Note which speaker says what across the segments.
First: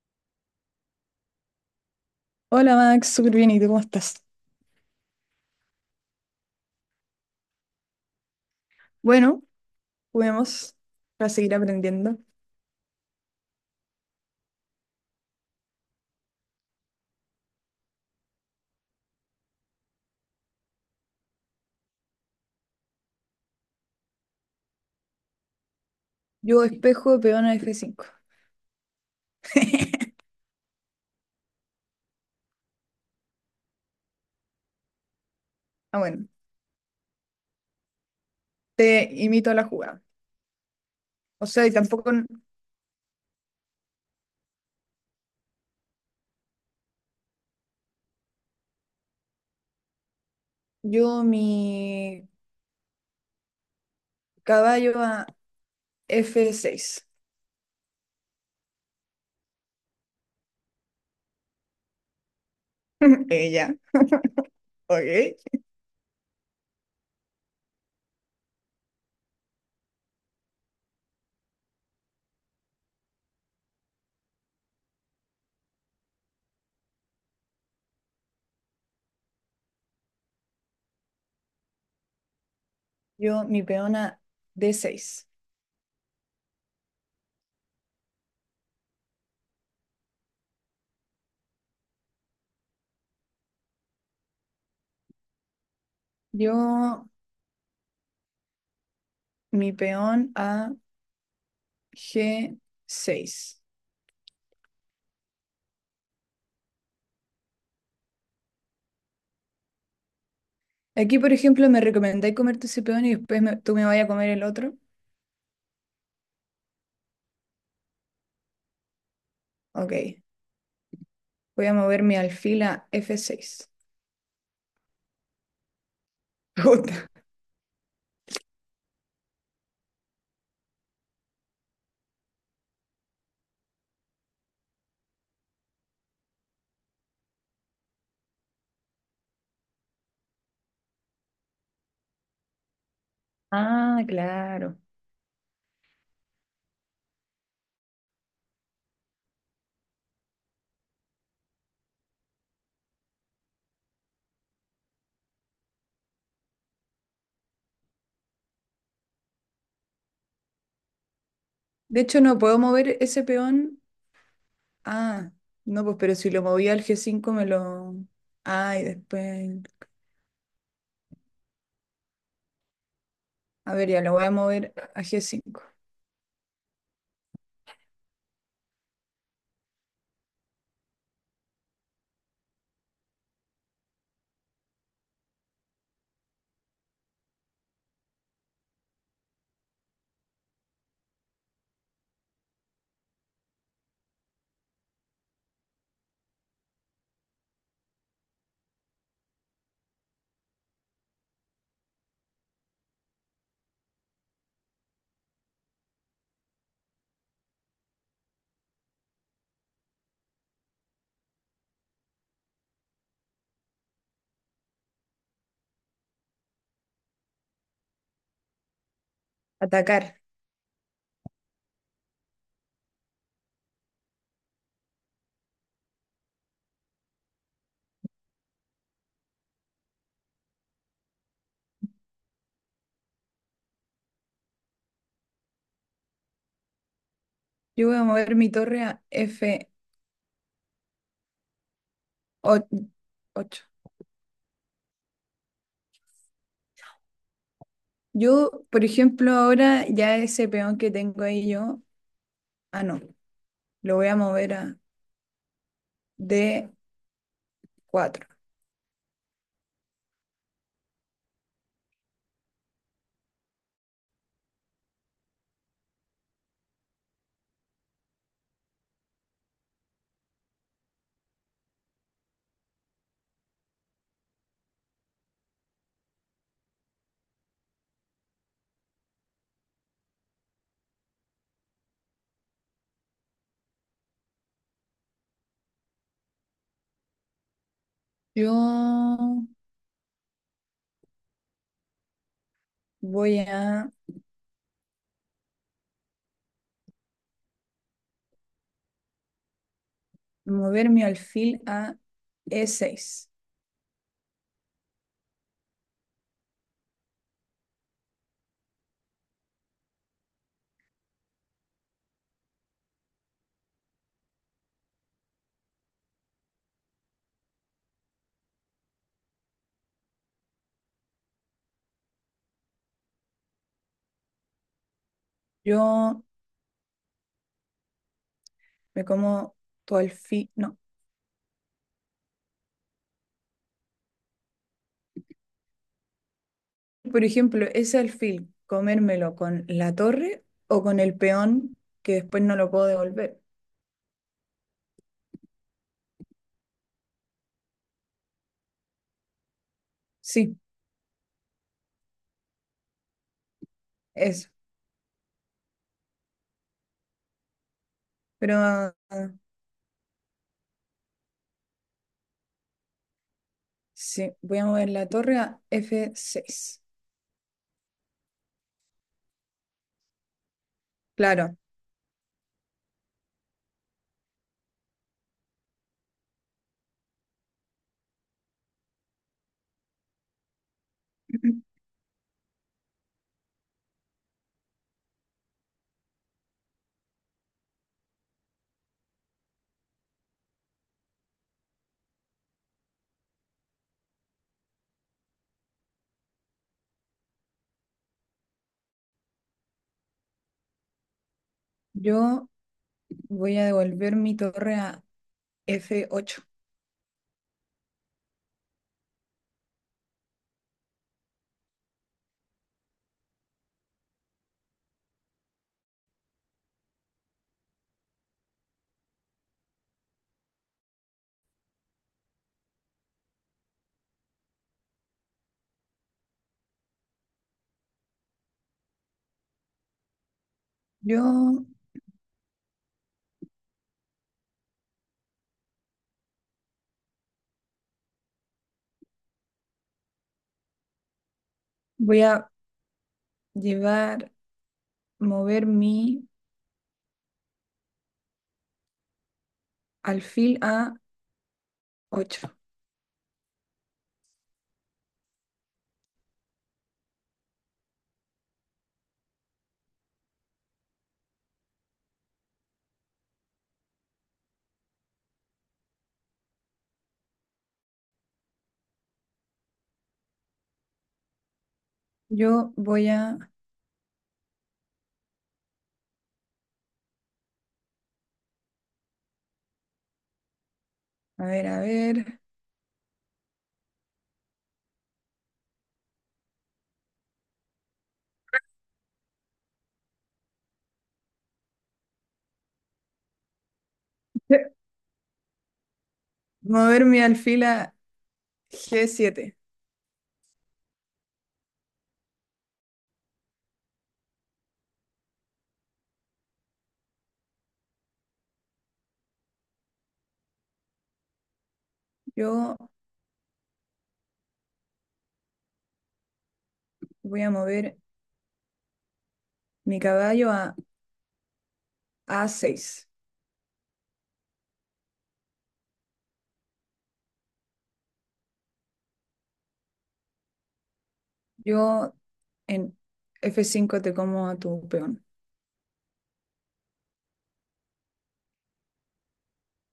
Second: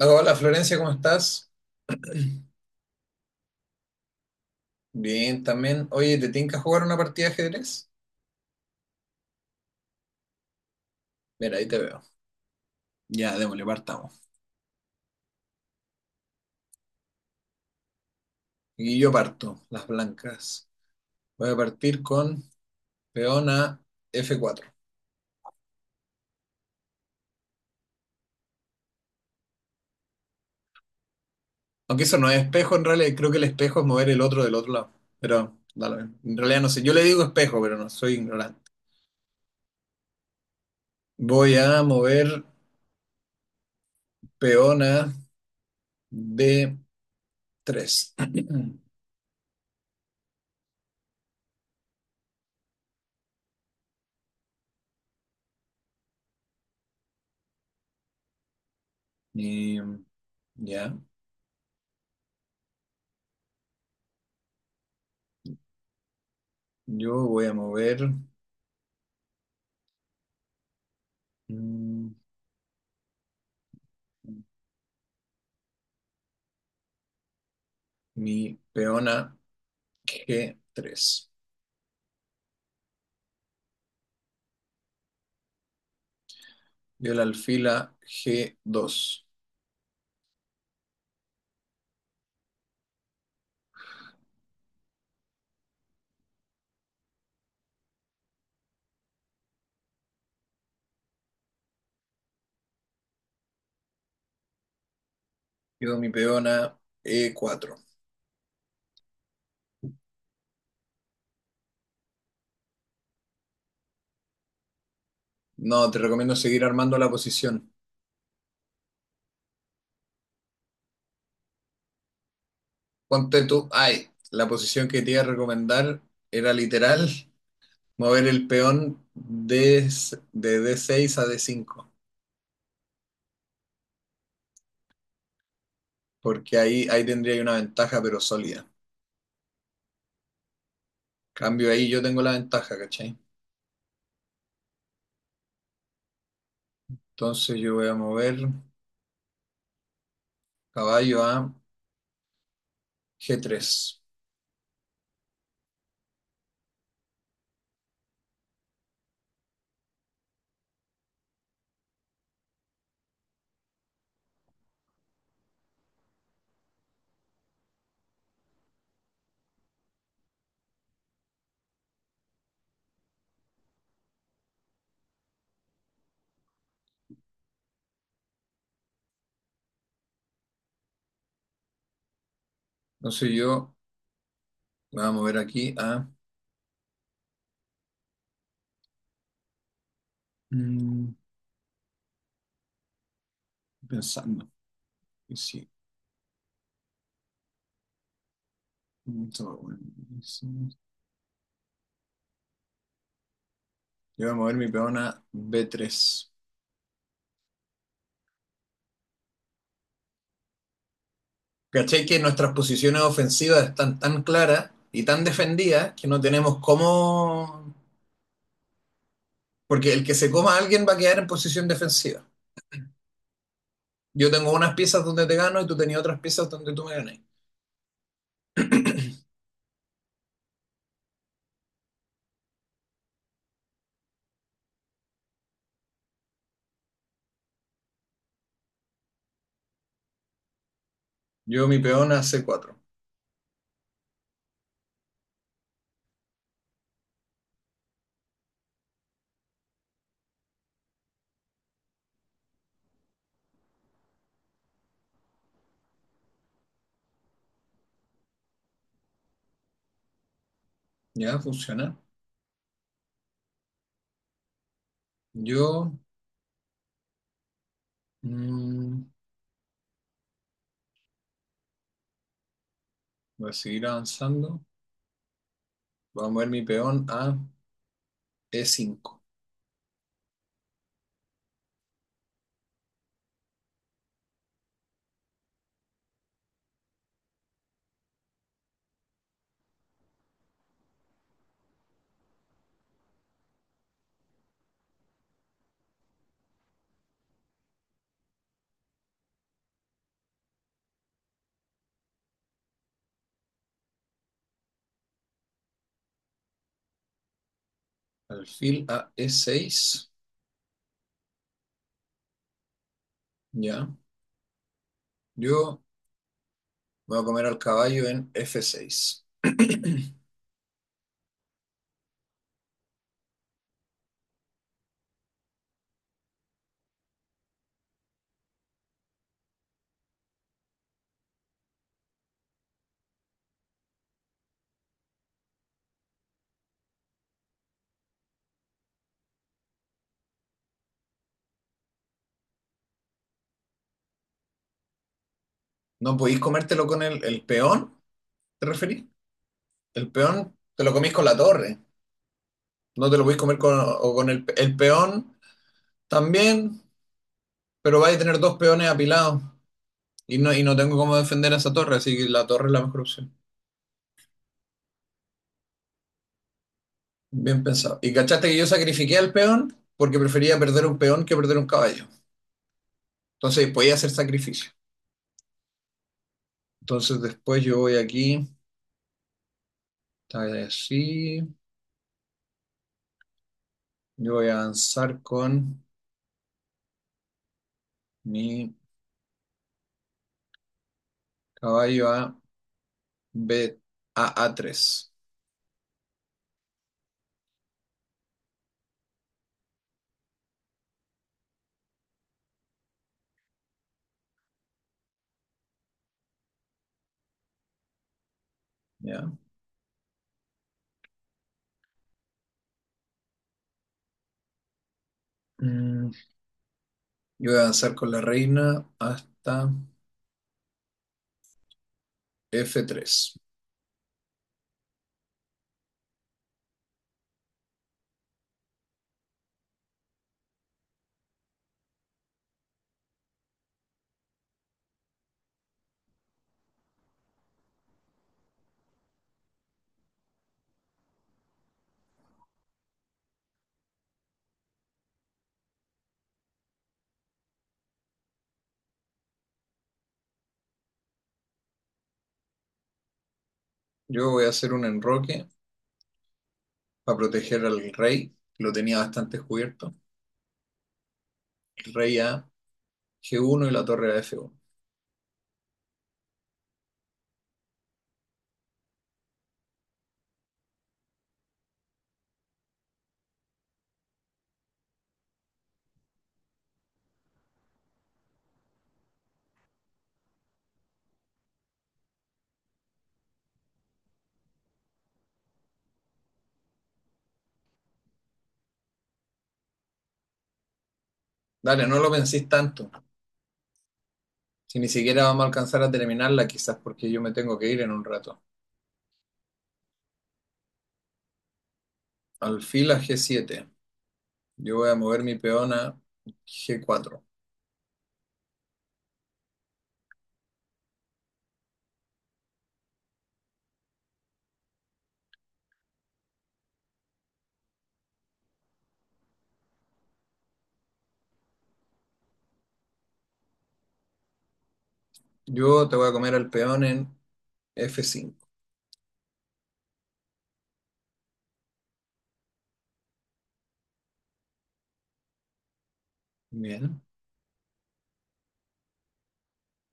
Speaker 1: Hola Florencia, ¿cómo estás?
Speaker 2: Hola Max, súper bien, ¿y tú cómo estás?
Speaker 1: Bien, también. Oye, ¿te tinca jugar una partida de ajedrez?
Speaker 2: Bueno, juguemos para seguir
Speaker 1: Mira, ahí te veo.
Speaker 2: aprendiendo.
Speaker 1: Ya, démosle, partamos. Y yo parto, las blancas. Voy a partir con peón a f4.
Speaker 2: Yo espejo, peón a F5.
Speaker 1: Aunque eso no es espejo, en realidad creo que el espejo es mover el otro del otro lado. Pero,
Speaker 2: Ah,
Speaker 1: dale,
Speaker 2: bueno,
Speaker 1: en realidad no sé. Yo le digo espejo, pero no, soy ignorante.
Speaker 2: te imito a la jugada. O
Speaker 1: Voy
Speaker 2: sea, y
Speaker 1: a
Speaker 2: tampoco n-
Speaker 1: mover peón a d3.
Speaker 2: yo mi caballo a F6.
Speaker 1: Y, ya,
Speaker 2: Ella, ok.
Speaker 1: yo voy a mover, mm, mi peona g3.
Speaker 2: Yo mi peón a D6.
Speaker 1: Dio el alfil a G2.
Speaker 2: Yo mi peón a G6.
Speaker 1: Quedó mi peona e4.
Speaker 2: Aquí, por ejemplo, me recomendáis comerte ese peón y después tú me vayas a comer el otro.
Speaker 1: No, te recomiendo seguir armando la posición.
Speaker 2: Ok. Voy a mover mi alfil a
Speaker 1: Ponte tú,
Speaker 2: F6.
Speaker 1: ay, la posición que te iba a recomendar era
Speaker 2: Puta.
Speaker 1: literal mover el peón de d6 a d5, porque ahí tendría una ventaja, pero sólida. Cambio ahí, yo tengo la ventaja, ¿cachai?
Speaker 2: Ah, claro.
Speaker 1: Entonces yo voy a mover caballo a g3.
Speaker 2: De hecho, no puedo mover ese peón. Ah, no, pues, pero si lo moví al G5 me lo. Ah, y después. A ver, ya lo voy a mover a G5.
Speaker 1: Entonces yo voy a mover aquí a... Mm, pensando. Y sí, mucho, bueno, eso. Yo voy a mover mi peona B3. ¿Cachai que nuestras posiciones ofensivas están tan claras y tan defendidas que no tenemos cómo... Porque
Speaker 2: Atacar.
Speaker 1: el que se coma a alguien va a quedar en posición defensiva. Yo tengo unas piezas donde te gano y tú tenías otras piezas donde tú me ganas.
Speaker 2: Yo voy a mover mi torre a F8.
Speaker 1: Yo mi peona C4.
Speaker 2: Yo, por ejemplo, ahora ya ese peón que tengo ahí yo. Ah, no. Lo voy a mover a D4.
Speaker 1: Ya, funciona. Yo, mm, voy a seguir avanzando. Voy a mover mi peón a E5.
Speaker 2: Yo voy a mover mi alfil a E6.
Speaker 1: Alfil a E6. Ya. Yo voy a comer al caballo en F6.
Speaker 2: Yo me como tu alfil. No. Por ejemplo, ese alfil, comérmelo con la torre o con el peón que después no lo puedo devolver.
Speaker 1: ¿No podéis comértelo con el peón? ¿Te referís? El peón
Speaker 2: Sí,
Speaker 1: te lo comís con la torre. No te lo podéis comer con, o con el,
Speaker 2: eso.
Speaker 1: el peón también, pero vais a tener
Speaker 2: Pero
Speaker 1: dos peones
Speaker 2: ah,
Speaker 1: apilados. Y no tengo cómo defender a esa torre, así que la torre es la mejor opción.
Speaker 2: sí, voy a mover la torre a F6.
Speaker 1: Bien pensado. ¿Y cachaste que yo sacrifiqué al peón? Porque prefería perder un peón que perder
Speaker 2: Claro.
Speaker 1: un caballo. Entonces podía hacer sacrificio. Entonces después yo voy aquí, está así. Yo voy a avanzar con mi caballo a B, a A3.
Speaker 2: Yo voy a devolver mi torre a F8.
Speaker 1: ¿Ya? Mm, yo voy a avanzar con la reina hasta f3.
Speaker 2: Yo voy a llevar, mover mi alfil a ocho.
Speaker 1: Yo voy a hacer un enroque para proteger al rey, que lo tenía bastante cubierto. El rey a g1 y la torre a f1.
Speaker 2: Yo voy a ver,
Speaker 1: Dale, no lo penséis tanto. Si ni siquiera vamos a alcanzar a terminarla, quizás
Speaker 2: mover
Speaker 1: porque
Speaker 2: mi
Speaker 1: yo me tengo
Speaker 2: alfil
Speaker 1: que
Speaker 2: a
Speaker 1: ir en un rato.
Speaker 2: G7.
Speaker 1: Alfil a g7. Yo voy a mover mi peón a g4.
Speaker 2: Yo voy a mover mi caballo a A6.
Speaker 1: Yo te voy a comer al peón en f5.
Speaker 2: Yo en F5 te como a tu peón.
Speaker 1: Bien.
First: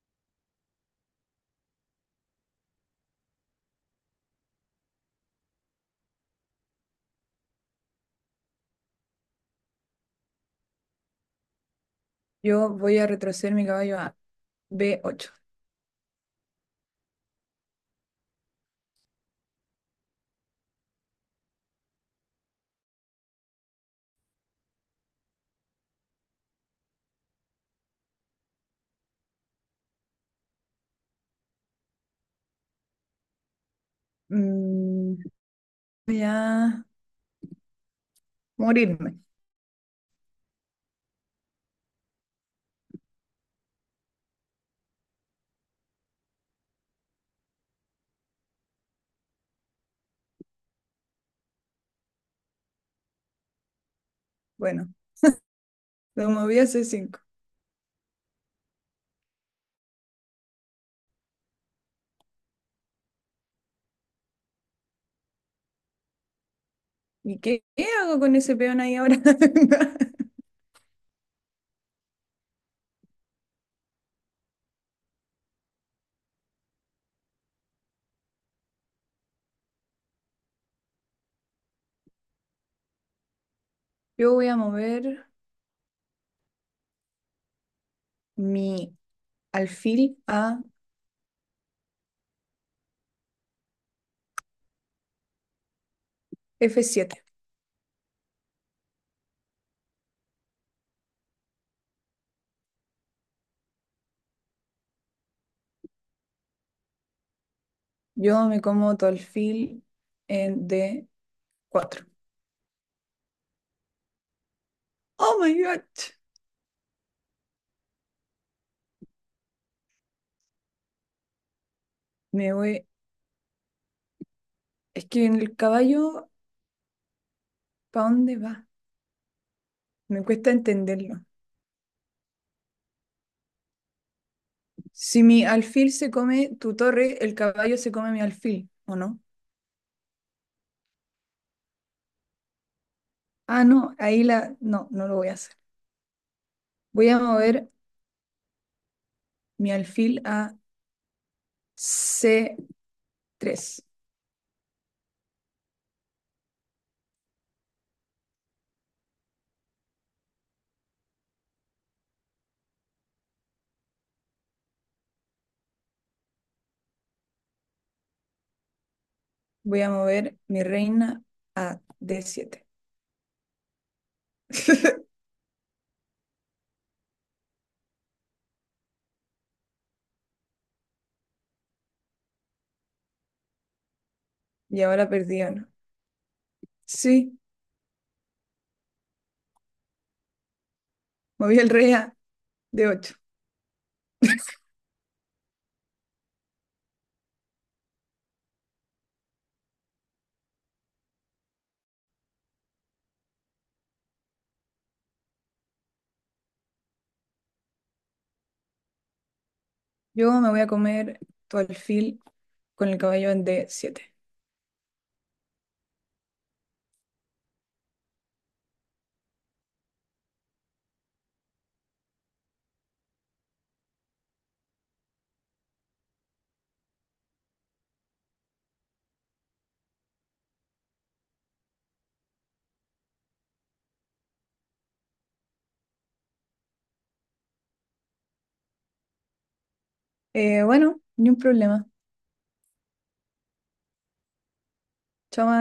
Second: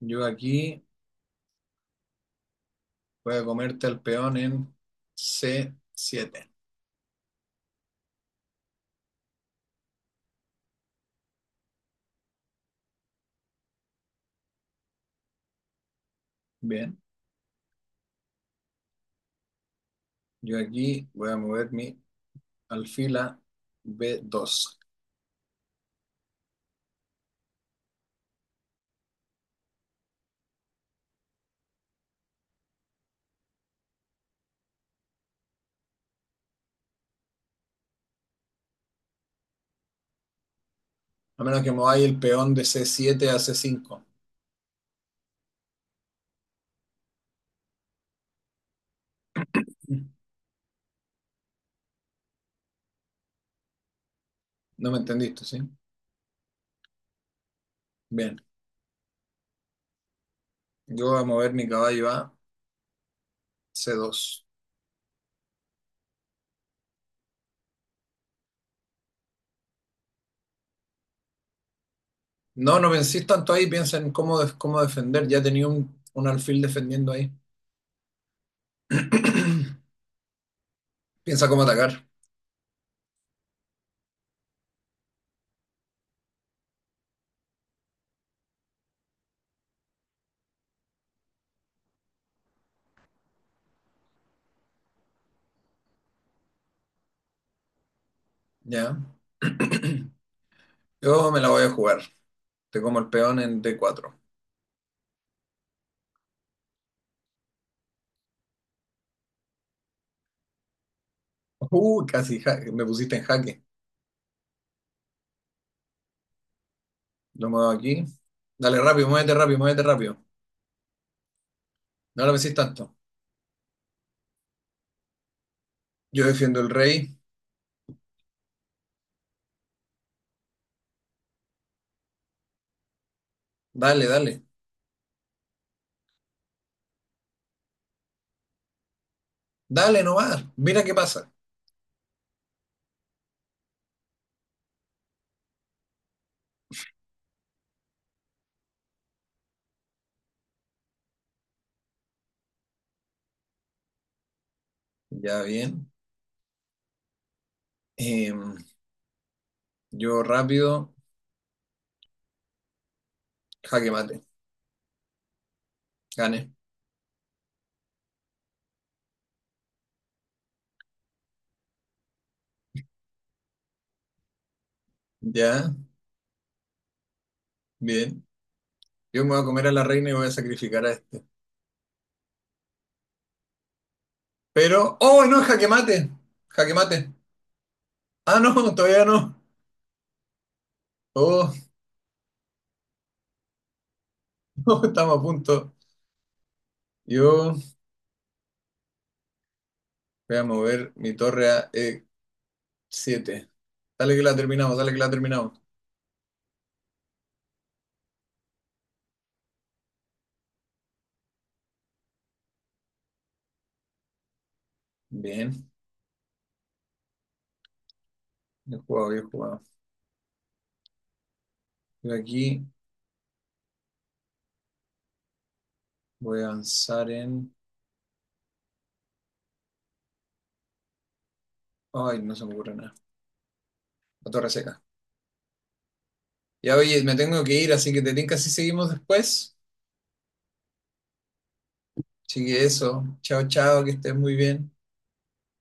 Speaker 1: Yo aquí voy a comerte al peón en c7.
Speaker 2: Yo voy a retroceder mi caballo a B8.
Speaker 1: Bien. Yo aquí voy a mover mi alfil a b2.
Speaker 2: Mm, voy a morirme.
Speaker 1: A menos que mováis el peón de c7 a c5.
Speaker 2: Bueno,
Speaker 1: No me entendiste, ¿sí?
Speaker 2: lo moví a C5.
Speaker 1: Bien. Yo voy a mover mi caballo a c2.
Speaker 2: ¿Y qué hago con ese peón ahí ahora?
Speaker 1: No, no penséis tanto ahí, piensa en cómo, cómo defender. Ya tenía un alfil defendiendo ahí. Piensa cómo atacar.
Speaker 2: Yo voy a mover mi alfil a F7.
Speaker 1: Ya. Yo me la voy a jugar. Te como el peón en D4.
Speaker 2: Yo me como todo el fil en de cuatro.
Speaker 1: Casi me pusiste en jaque.
Speaker 2: ¡Oh, my God!
Speaker 1: Lo muevo aquí. Dale rápido, muévete rápido, muévete rápido. No lo
Speaker 2: Me
Speaker 1: pensís tanto.
Speaker 2: voy. Es que en el
Speaker 1: Yo
Speaker 2: caballo,
Speaker 1: defiendo el rey.
Speaker 2: ¿para dónde va? Me cuesta entenderlo.
Speaker 1: Dale, dale.
Speaker 2: Si mi alfil se come tu torre, el caballo se come mi alfil, ¿o no?
Speaker 1: Dale nomás. Mira qué pasa.
Speaker 2: Ah, no, ahí la. No, no lo voy a hacer. Voy a mover mi alfil a C3.
Speaker 1: Ya, bien. Em, yo rápido. Jaque mate. Gane.
Speaker 2: Voy a mover mi reina a D7.
Speaker 1: Ya, bien. Yo me voy a comer a la reina y voy a sacrificar a este.
Speaker 2: Y
Speaker 1: Pero...
Speaker 2: ahora
Speaker 1: ¡Oh,
Speaker 2: perdí,
Speaker 1: no!
Speaker 2: ¿o
Speaker 1: Jaque
Speaker 2: no?
Speaker 1: mate. Jaque mate.
Speaker 2: Sí,
Speaker 1: Ah, no, todavía no. Oh,
Speaker 2: moví el rey a D8.
Speaker 1: no, estamos a punto. Yo. Voy a mover mi torre a e7. Dale que la terminamos, dale que la terminamos.
Speaker 2: Yo me voy a comer tu alfil con el cabello en D7.
Speaker 1: Bien, bien jugado, bien jugado. Yo aquí voy a avanzar en... Ay, no se me ocurre nada. La torre seca. Ya, oye, me tengo que ir, así que te tinca si seguimos después.
Speaker 2: Bueno, ni un problema.
Speaker 1: Así que eso. Chao, chao, que estés muy bien.
Speaker 2: Chao,